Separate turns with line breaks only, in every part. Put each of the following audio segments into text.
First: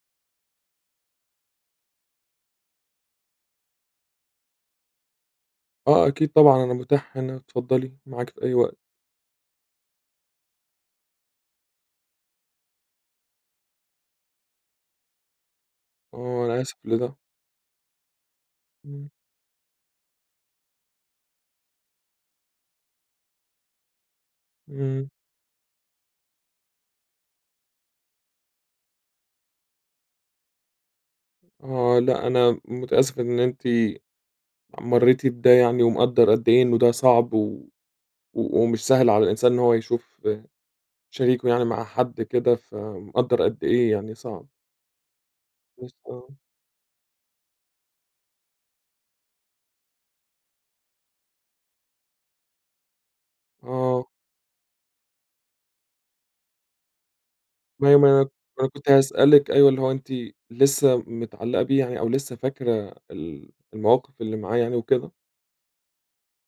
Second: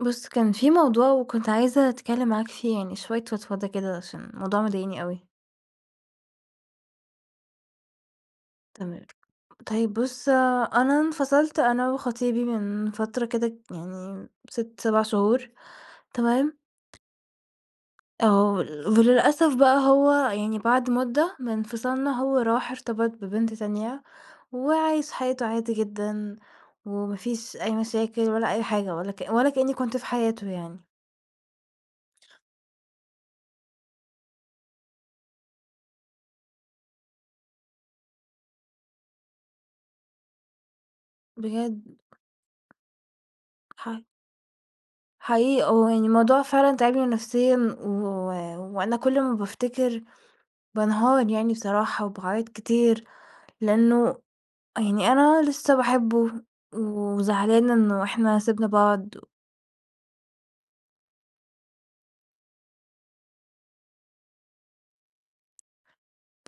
بُص كان في موضوع وكنت عايزة أتكلم معاك فيه يعني شوية فضفضة كده عشان الموضوع مضايقني أوي.
آه أكيد طبعًا، أنا متاح هنا، اتفضلي، معاكِ في أي وقت.
تمام، طيب بُص أنا انفصلت أنا وخطيبي من فترة كده يعني 6، 7 شهور،
آه
تمام؟
أنا آسف لده.
آه، ول
امم.
وللأسف بقى هو يعني بعد مُدة من انفصالنا هو راح ارتبط ببنت تانية
امم.
وعايش حياته عادي جدًا، وما فيش أي مشاكل ولا أي حاجة ولا كأ ولا كأني كنت في حياته يعني.
آه، لأ، أنا متأسف إن أنتِ مريتِ بده يعني ومقدر قد إيه إنه ده صعب و و ومش سهل على الإنسان إن هو يشوف شريكه يعني
بجد.
مع حد كده، فمقدر قد إيه
ح
يعني صعب.
حقيقي آه،
بس
يعني
آه.
الموضوع فعلًا تاعبني نفسيًا و وأنا كُل ما بافتكر، بانهار يعني بصراحة وباعيط كتير
آه.
لأنه يعني أنا لسه باحبه وزعلانة
ما هي
إنه
ما ما
إحنا سِبنا
أنا كنت
بعض.
هأسألِك أيوه اللي هو أنتِ لسه متعلقة بيه يعني أو لسه فاكرة ال المواقف اللي معاه يعني وكده؟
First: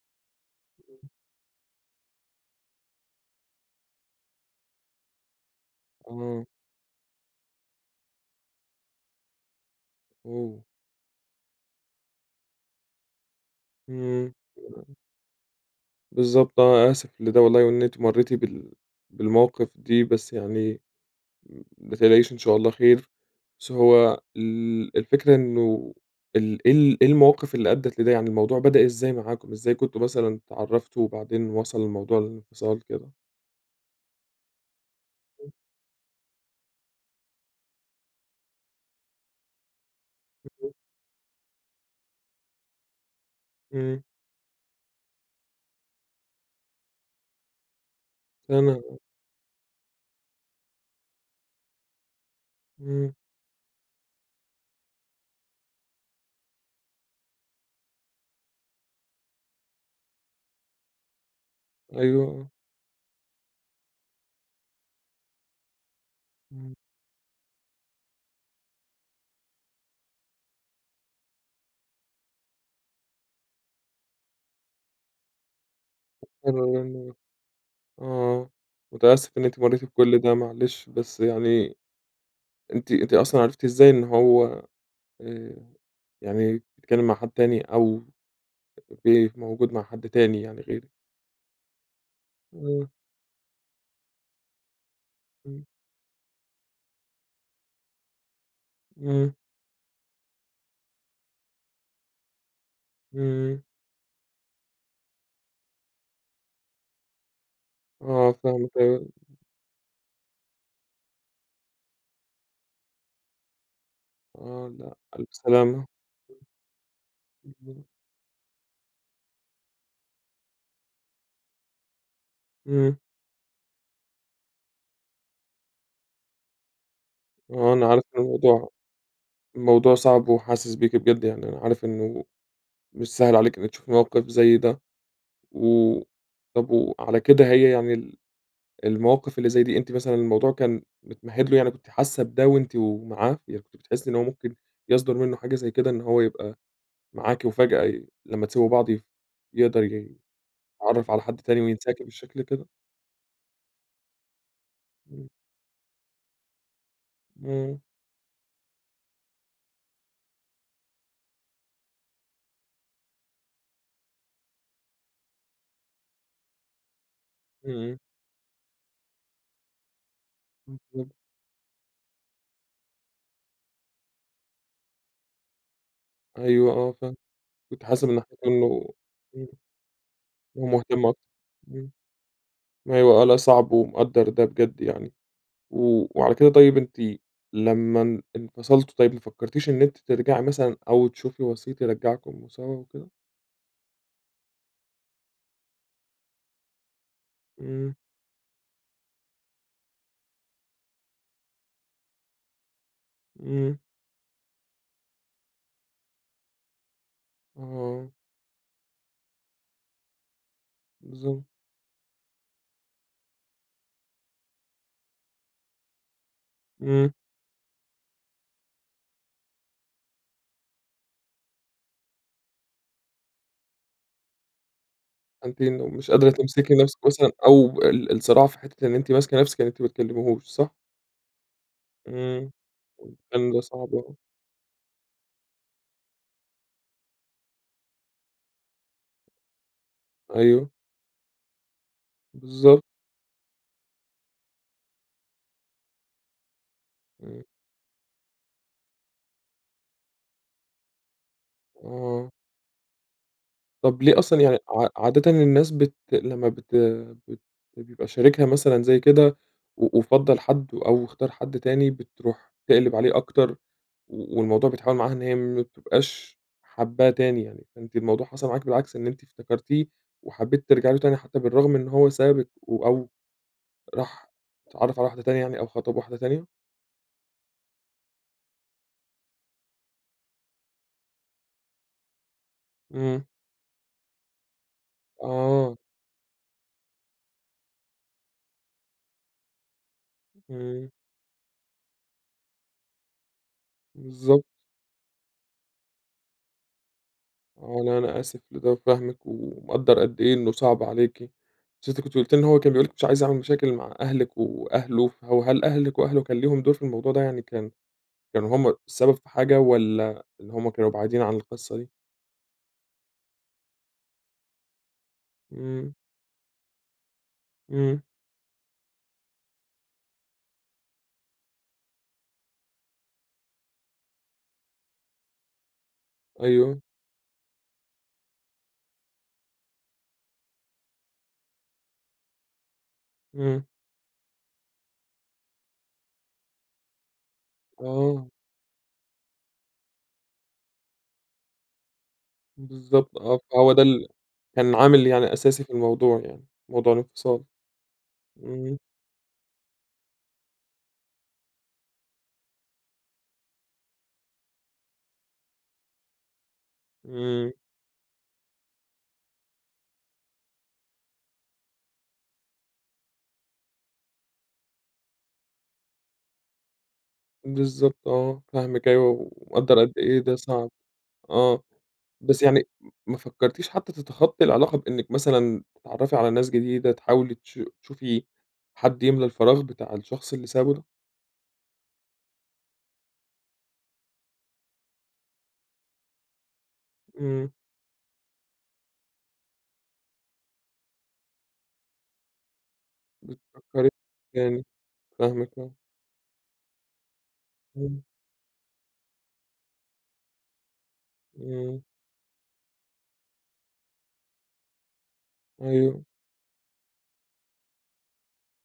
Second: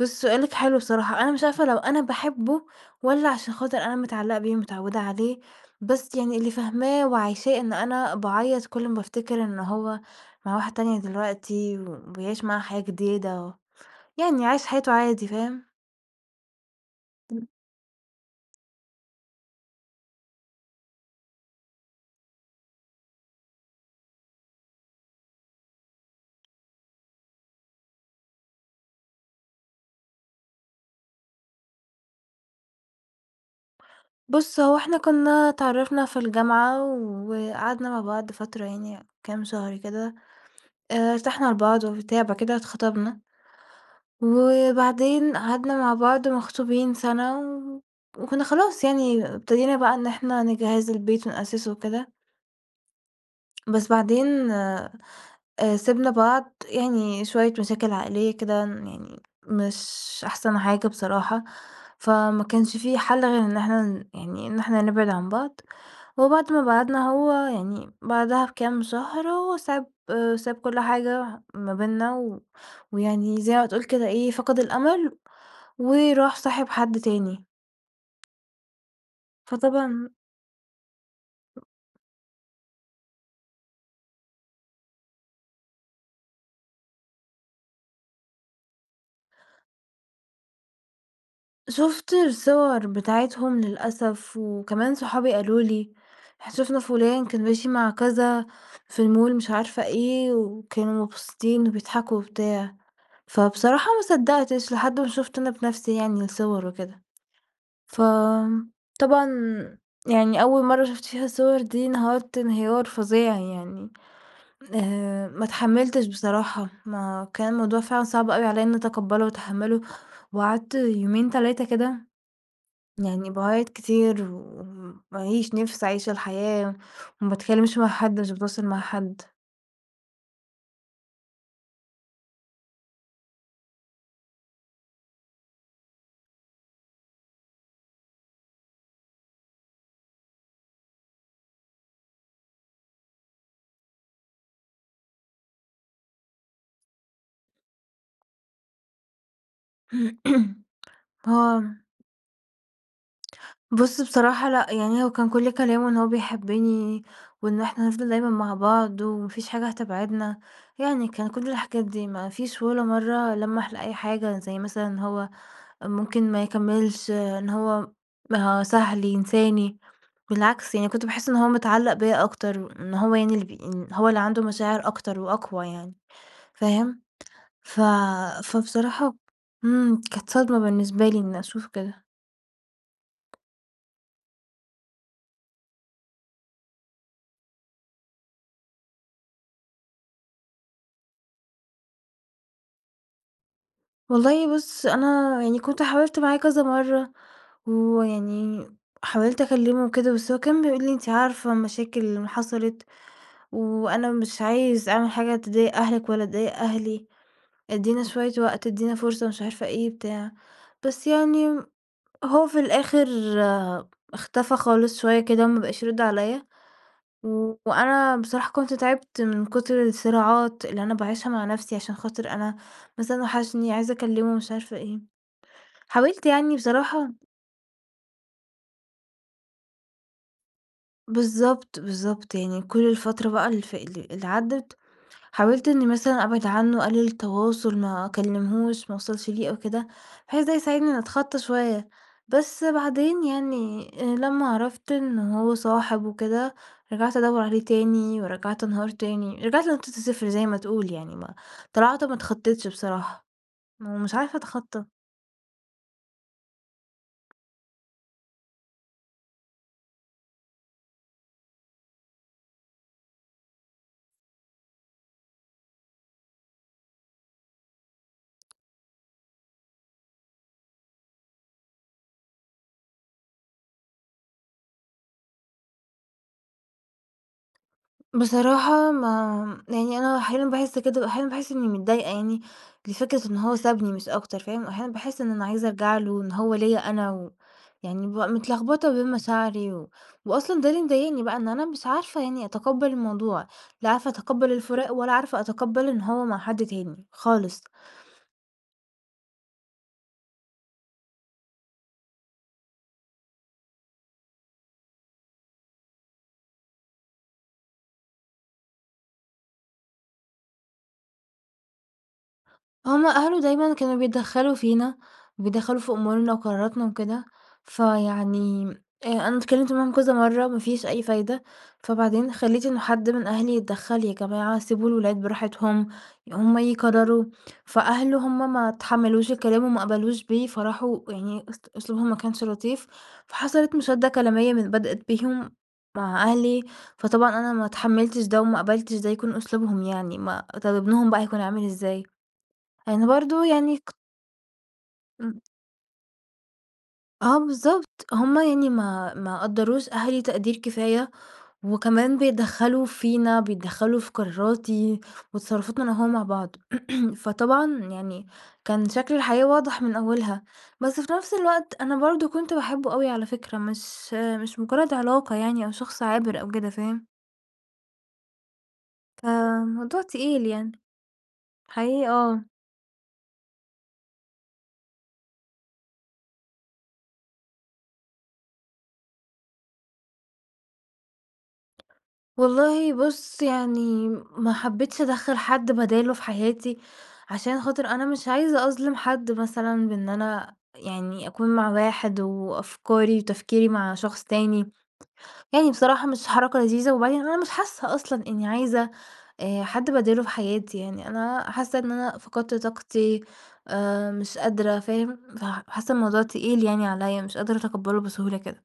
بُص سؤالك حلو
[unintelligible]
بصراحة، أنا مش عارفة لو أنا باحبه والّا عشان خاطر أنا متعلقة بيه ومتعودة عليه، بس يعني
آه.
اللي فاهماه وعايشاه إن أنا باعيط كل ما بافتكر إن هو مع
أوه!
واحده تانية دلوقتي وبيعيش معاها حياة جديدة و
امم،
يعني عايش حياته
[unintelligible]
عادي، فاهم؟
بالضبط آه، آسف لده
[unintelligible]
والله وإن أنتِ مريتِ بال بالمواقف دي، بس يعني م ما تقلقيش إن شاء الله خير. بس هو ال الفكرة إنه إيه ال إيه ال إيه المواقف اللي أدِّت لده؟ يعني الموضوع بدأ إزاي معاكم؟ إزاي كنتم مثلًا اتعرفتم وبعدين وصل الموضوع للانفصال كده؟
بُص هو إحنا كنا
[unintelligible]
اتعرفنا في الجامعة وقعدنا مع بعض فترة يعني كام شهر كده،
[unintelligible]
آآ ارتحنا لبعض وبتاع، بعد كده اتخطبنا
امم.
وبعدين قعدنا مع بعض مخطوبين سنة و وكنا
سنة،
خلاص
آه.
يعني ابتدينا بقى إن إحنا نجهِّز البيت ونأسسه وكده.
امم.
بس بعدين آآ سِبنا بعض، يعني شوية مشاكل عائلية كده ن يعني مش أحسن حاجة بصراحة،
أيوه،
فما
آه.
كانش في حل غير إن إحنا ن يعني إن إحنا نبعد عن بعض، وبعد ما
امم.
بعدنا هو يعني بعدها بكام شهر هو ساب ساب كل حاجة ما بيننا و ويعني زي ما تقول كده إيه فقد الأمل وراح صاحب حد
[unintelligible]
تاني.
آه، متأسف إن أنتِ مريتِ
فطبعًا
بكل ده معلش، بس يعني أنتِ أنتِ أصلًا عرفتِ إزاي إن هو آآ يعني اتكلم مع حد تاني أو بي موجود مع حد تاني يعني غيرِك؟
شُفت الصور
آه.
بتاعتهم للأسف وكمان صحابي قالوا
امم.
لي:" إحنا شفنا فُلان كان ماشي مع كذا في
امم.
المول" مش عارفة إيه وكانوا مبسوطين وبيضحكوا وبتاع،
امم.
فبصراحة ما صدقتش لحد ما شُفت أنا بنفسي يعني الصور وكده.
آه، فاهمِك أيوه.
فطبعًا يعني أول مرّة شُفت فيها الصور دي انهرت انهيار فظيع يعني،
آه، لأ،
آآ
ألف
ما
سلامة.
اتحملتش بصراحة، ما كان الموضوع
[unintelligible]
فعلًا صعب أوي عليَّ إني أتقبله وأتحمله وقعدت يومين، 3 كده
امم.
يعني باعيط كتير وما ليش نِفس أعيش الحياة وما
آه،
باتكلمش مع
أنا عارف
حد، مش باتواصل
الموضوع
مع حد.
الموضوع صعب وحاسس بيكِ بجد يعني أنا عارف إنه مش سهل عليكِ إنِك تشوفي موقف زي ده. و طب وعلى كده هي يعني ال المواقف اللي زي دي أنتِ مثلًا الموضوع كان متمهد له؟ يعني كنتِ حاسة بده وأنتِ و معاه؟ يعني كنتِ بتحسي إن هو ممكن يصدر منه حاجة زي كده إن هو يبقى معاكِ وفجأة ي لمّا تسيبوا بعض يف يقدر ي يتعرف على حد
هو
تاني وينساكِ بالشكل كده؟
بُص بصراحة لأ، يعني هو كان
امم.
كُل كلامه إن هو بيحبني وإن
امم.
إحنا هنفضل دايمًا مع بعض وما فيش حاجة هتبعدنا، يعني كان كُل الحاجات دي، ما فيش ولا مرة لمّح لأي حاجة زي مثلًا إن هو ممكن ما يكملش، إن هو
امم.
سهل ينساني، بالعكس، يعني كنت
بالضبط.
باحس إن هو متعلق بيَّ أكتر وإن هو يعني اللي بي إن هو اللي عنده مشاعر أكتر وأقوى يعني،
أيوه آه،
فاهم؟
فاهم،
ف
كنتِ حاسة من ناحية إنه
فبصراحة
امم،
امم، كانت صدمة
ومهتم
بالنسبة
أكت
لي إني أشوف
امم،
كده.
أيوه آه، لأ صعب ومقدر ده بجد يعني، و وعلى كده طيب أنتِ لمّا ان انفصلتم طيب ما فكرتِيش إن أنتِ ترجعي مثلًا أو تشوفي وسيط يرجعكم سوا وكده؟
والله بُص أنا يعني كنت حاولت معاه كذا مرّة
امم.
ويعني حاولت أكلمه وكده بس هو كان بيقول لي: "أنتِ عارفة المشاكل اللي حصلت
امم.
وأنا مش عايز أعمل حاجة تضايق أهلِك ولا تضايق أهلي، ادينا
آه.
شوية وقت، ادينا فرصة،" مش عارفة إيه بتاع، بس
بالضبط.
يعني هو في الآخر اختفى خالص شوية كده ما بقاش يرد عليَّ
امم.
و وأنا بصراحة كنت تعبت من كتر الصراعات اللي أنا باعيشها مع نفسي عشان خاطر أنا بس أنا وحشني عايزة أكلمه مش عارفة إيه،
فأنتِ ن ومش
حاولت
قادرة
يعني
تمسكي نفسِك
بصراحة
مثلًا أو ال الصراع في حتة إن أنتِ ماسكة نفسِك إن أنتِ ما تكلميهوش، صح؟
بالضبط، بالضبط،
امم،
يعني كل الفترة بقى
حمل
اللي فا
صعب
اللي
اوي.
اللي عدِّت حاولت إني مثلًا أبعد عنه، أقلل التواصل، ما أكلمهوش، ما أوصلش ليه أو كده، بحيث ده
أيوه.
يساعدني إني أتخطى شوية. بس
بالضبط.
بعدين يعني لمّا عرفت إن هو صاحب وكده رجعت أدوَّر
امم.
عليه تاني ورجعت أنهار تاني، رجعت لنقطة الصفر زي ما تقول يعني ما طلعت ما
آه.
أتخطتش بصراحة، ما هو
طب
مش
ليه
عارفة
أصلًا؟ يعني
أتخطى.
عا عادةً الناس بت لمّا بت بت بيبقى شريكها مثلًا زي كده و وفضَّل حد أو اختار حد تاني بتروح تقلب عليه أكتر و والموضوع بيتحول معاها إن هي ما بتبقاش حاباه تاني يعني، فأنتِ الموضوع حصل معاكِ بالعكس إن أنتِ افتكرتيه وحبيتِ ترجعي له تاني حتى بالرغم من إنه هو سابِك و أو راح اتعرف على واحدة تانية يعني أو خطب واحدة تانية؟
بصراحة ما يعني أنا أحيانًا باحس كده وأحيانًا باحس إني متضايقة يعني لفكرة
امم.
إن هو سابني مش أكتر، فاهم، وأحيانًا باحس إن أنا عايزة
آه.
أرجع له وإن هو ليَّ أنا و يعني بابقى متلخبطة بين مشاعري و وأصلًا ده اللي
امم.
مضايقني بقى إن أنا مش عارفة يعني أتقبل الموضوع، لا عارفة
بالضبط.
أتقبل الفراق ولا عارفة أتقبل إن هو مع حد تاني، خالص.
آه لا أنا آسف لده وفاهمِك ومقدر قد إيه إنه صعب عليكِ. بس أنتِ كنتِ قُلتِ إن هو كان بيقول لِك مش عايز أعمل مشاكل مع أهلِك وأهله، فهو هل أهلِك وأهله كان ليهم دور في الموضوع ده؟ يعني كان كانوا هم السبب في حاجة والّا إن هما كانوا بعيدين عن القصة دي؟
هُم أهله دايمًا اللي كانوا بيتدخلوا فينا، بيتدخلوا في
امم.
أمورنا وقراراتنا وكده،
امم.
فيعني آآ أنا اتكلمت معاهم كذا مرّة، ما فيش أي فايدة، فبعدين خلّيت إنه حد من أهلي يتدخل، "يا جماعة سيبوا الولاد براحتهم هُم
أيوه.
يقرروا،" فأهله هُم ما اتحملوش الكلام وما قبلوش بيه فراحوا يعني است أسلوبهم ما كانش لطيف/
امم.
فحصلت مُشادة كلامية من بدأت بيهم مع أهلي، فطبعًا أنا ما اتحملتش
آه.
ده وما قبلتش ده يكون أسلوبهم يعني ما طب ابنهم بقى هيكون عامل إزاي؟ أنا
بالضبط آه،
برضه
فهو
يعني
ده
ك
ال كان عامل يعني
امم.
أساسي في الموضوع يعني، موضوع
آه
الانفصال،
بالضبط، هُم يعني
امم.
ما ما قدّروش أهلي تقدير كفاية وكمان بيتدخلوا فينا، بيتدخلوا في قراراتي وتصرفاتنا أنا وهو مع بعض.
امم.
فطبعًا يعني كان شكل الحياة واضح من أولها، بس في نفس الوقت أنا برضه كنت باحبه أوي على فكرة مش مش مجرد علاقة يعني أو شخص عابر أو كده، فاهم؟
بالضبط آه، فاهمِك أيوه ومقدر قد
فموضوع
إيه ده
تقيل
صعب.
يعني،
آه،
حقيقي
بس
آه.
يعني ما فكرتِيش حتى تتخطي العلاقة بإنِك مثلًا تتعرفي على ناس جديدة، تحاولي تش تشوفي حد يملى الفراغ بتاع الشخص اللي سابه ده؟
والله بُص يعني ما حبيتش أدخّل حد بداله في حياتي
امم.
عشان خاطر أنا مش عايزة أظلم حد مثلًا بإن أنا يعني أكون مع واحد وأفكاري وتفكيري
بتفكرِك
مع شخص
تاني،
تاني،
فاهمِك
يعني
آه.
بصراحة مش حركة لذيذة وبعدين أنا مش حاسة
امم.
أصلًا إني عايزة آآ حد بداله في حياتي يعني، أنا حاسة
امم.
إن أنا فقدت طاقتي آآ مش قادرة، فاهم، فحاسة
أيوه.
الموضوع تقيل يعني عليَّ، مش قادرة أتقبله بسهولة كده.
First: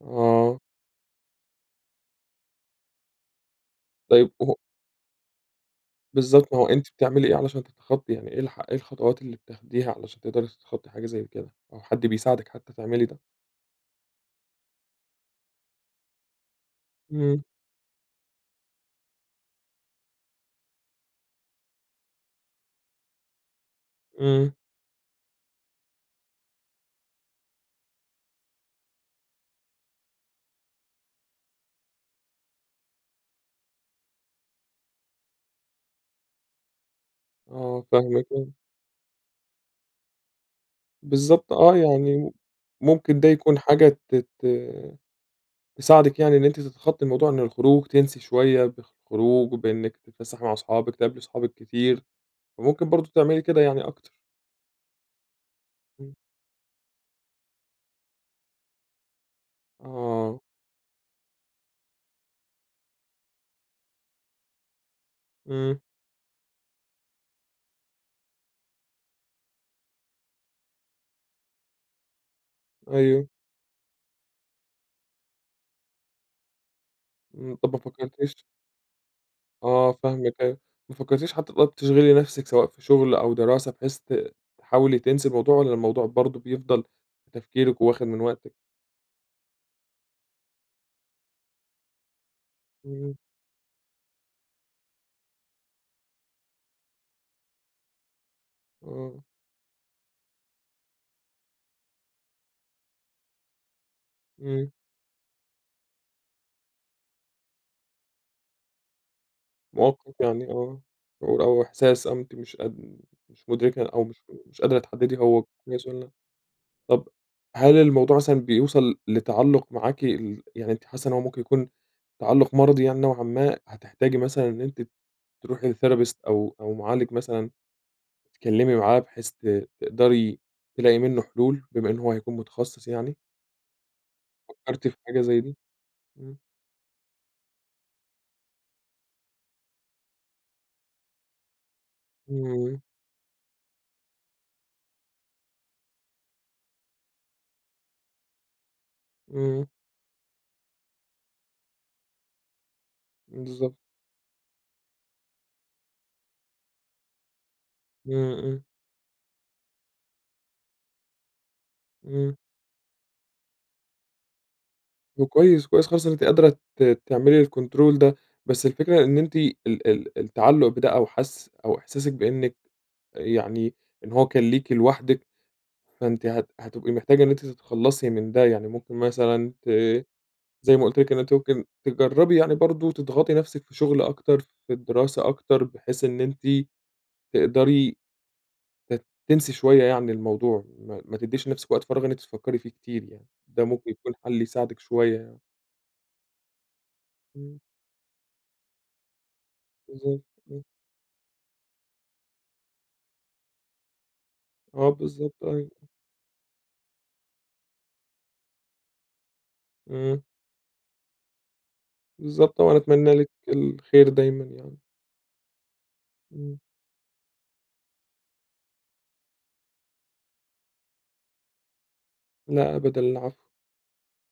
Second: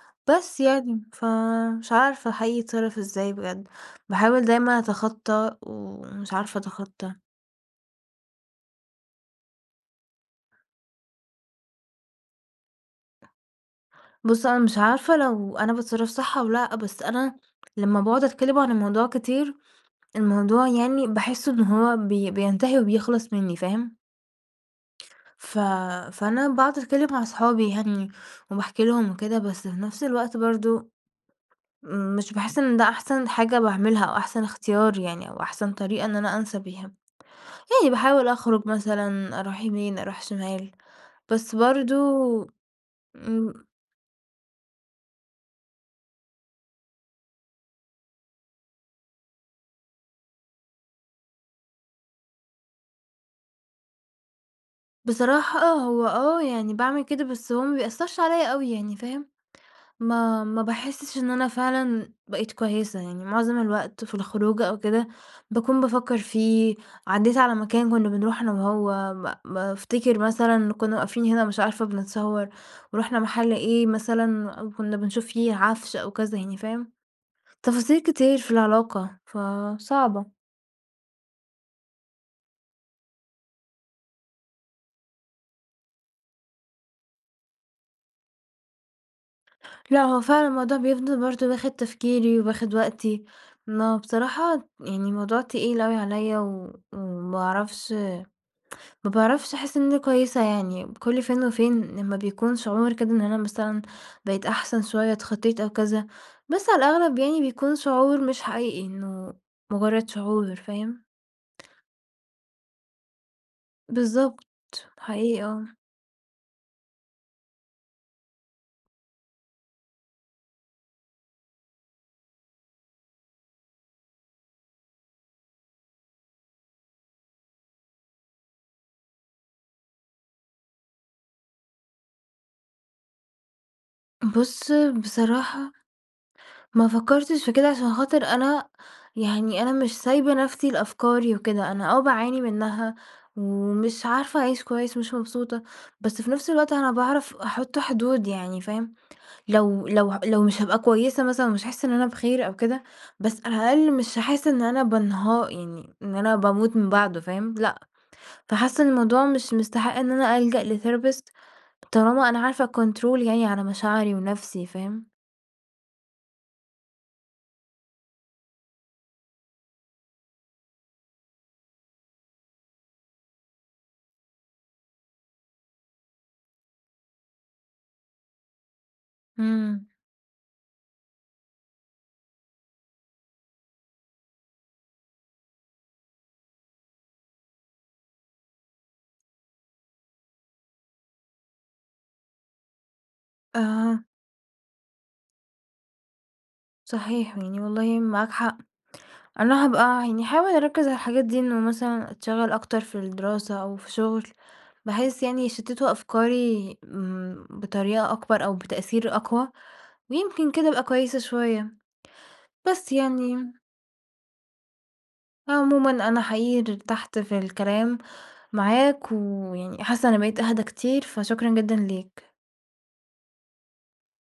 آه.
بس يعني، فمش عارفة حقيقي أتصرف إزاي بجد،
طيب
باحاول
هو
دايمًا أتخطى ومش
بالضبط، ما
عارفة
هو أنتِ
أتخطى.
بتعملي إيه علشان تتخطي؟ يعني إيه الح إيه الخطوات اللي بتاخديها علشان تقدري تتخطي حاجة زي كده أو حد بيساعدِك حتى تعملي ده؟
بُص هو أنا مش عارفة لو أنا باتصرف صح أو لأ، بس أنا
امم.
لمّا باقعد أتكلم عن الموضوع كتير، الموضوع يعني باحس إن هو بي بينتهي وبيخلص منّي، فاهم؟
امم.
ف فأنا باقعد أتكلم مع صحابي يعني وباحكي لهم وكده بس في نفس الوقت برضه مش باحس إن ده أحسن حاجة باعملها أو أحسن اختيار يعني أو أحسن طريقة إن أنا أنسى بيها.
آه،
يعني
فاهمِك،
باحاول
آه.
أخرج مثلًا، أروح يمين، أروح شمال،
بالضبط
بس
آه،
برضه
يعني ممكن ده يكون
امم.
حاجة ت ت تساعدِك يعني إن أنتِ تتخطي الموضوع إن الخروج تنسي شوية بالخروج وبإنِك تتفسحي مع صحابِك، تقابلي صحابِك كتير، وممكن برضه تعملي كده يعني أكتر.
بصراحة آه، هو
امم.
آه يعني باعمل كده بس هو ما بيأثرش عليَّ أوي يعني، فاهم؟
آه.
ما ما باحسش إن أنا فعلًا بقيت كويسة، يعني مُعظم الوقت في الخروجة أو كده
امم.
باكون بافكر فيه، عدّيت على مكان كنا بنروحه أنا وهو ب بافتكر مثلًا كنا واقفين هنا مش عارفة بنتصور ورُحنا
أيوه.
محل إيه مثلًا أو كنا بنشوف فيه عفش أو كذا يعني، فاهم؟
امم، طب ما
تفاصيل كتير
فكرتيش
في العلاقة،
آه
فصعبة.
فاهمِك أيوه، ما فكرتيش حتى طب تشغلي نفسِك سواء في شغل أو دراسة بحيث ت تحاولي تنسي الموضوع والّا الموضوع برضه بيفضل في تفكيرِك وواخد من وقتِك؟
لأ هو فعلًا الموضوع بيفضل برضه واخد تفكيري، واخد
امم.
وقتي، ما هو بصراحة يعني الموضوع تقيل أوي عليَّ و وما باعرفش ما
آه.
باعرفش أحس إن أنا كويسة يعني كل فين وفين لمّا بيكون شعور كده إن أنا مثلًا بقيت
امم.
أحسن شوية، اتخطيت أو كذا، بس على الأغلب يعني بيكون شعور مش حقيقي إنه مجرد
موقف يعني
شعور،
آه،
فاهم؟
شعور أو إحساس أو أنتِ مش قد مش مدركة أو مش
بالضبط،
مش قادرة تحددي هو
حقيقي آه.
كويس والّا طب هل الموضوع مثلًا بيوصل لتعلق معاكِ ال يعني أنتِ حاسة إن هو ممكن يكون تعلق مَرَضي يعني نوعًا ما هتحتاجي مثلًا إن أنتِ تروحي لTherapist أو أو مُعالج مثلًا تتكلمي معاه بحيث ت تقدري تلاقي منه حلول بما إن هو هيكون متخصص يعني؟
بُص
فكرتِ في حاجة زي دي؟
بصراحة،
امم.
ما فكرتش في كده عشان خاطر أنا يعني أنا مش سايبة نفسي لأفكاري وكده، أنا آه باعاني
امم.
منها ومش عارفة أعيش كويس ومش مبسوطة، بس في نفس الوقت أنا باعرف أحط حدود يعني، فاهم.
امم.
لو لو ه لو مش هابقى كويسة مثلًا ومش هاحس إن أنا بخير أو كده بس على
بالضبط.
الأقل مش هاحس إن أنا بانها يعني إن أنا باموت من بعده، فاهم، لأ،
امم، امم.
فحاسة إن الموضوع مش مستحق إن أنا ألجأ لTherapist طالما
امم.
أنا عارفة أكونترول يعني على مشاعري ونفسي، فاهم؟
طب كويس، كويس خالص إن أنتِ قادرة ت تعملي الكنترول ده، بس الفكرة إن أنتِ ال ال التعلق بده أو حس أو إحساسِك بأنِك يعني إن هو كان ليكِ لوحدِك، فأنتِ هت هتبقي محتاجة إن أنتِ تتخلصي من ده يعني ممكن مثلًا ت
امم.
زي ما قُلت لِك إن أنتِ ممكن تجربي يعني برضه تضغطي نفسِك في شغل أكتر، في الدراسة أكتر، بحيث إن أنتِ تقدري ت تنسي شوية يعني الموضوع ما ما تديش لنفسِك وقت فراغ إن أنتِ تفكري فيه كتير يعني، ده ممكن
آه.
يكون حل يساعدِك شوية يعني.
صحيح
امم.
يعني والله معاك حق. أنا هابقى يعني
بالضبط،
هاحاول
آه.
أركِز على الحاجات دي إنه مثلًا أتشغل أكتر في الدراسة أو في شغل
آه
بحيث
بالضبط،
يعني
أيوه.
يشتتوا أفكاري، امم، بطريقة أكبر أو بتأثير أقوى
امم.
ويمكن كده أبقي كويسة شوية.
بالضبط آه، وأنا
بس
أتمنى لِك
يعني
الخير دايمًا يعني.
عمومًا أنا
امم.
حقيقي ارتحت في الكلام معاك ويعني حاسة إني بقيت أهدا كتير فشكرًا جدًا ليك.
لا أبدًا العفو.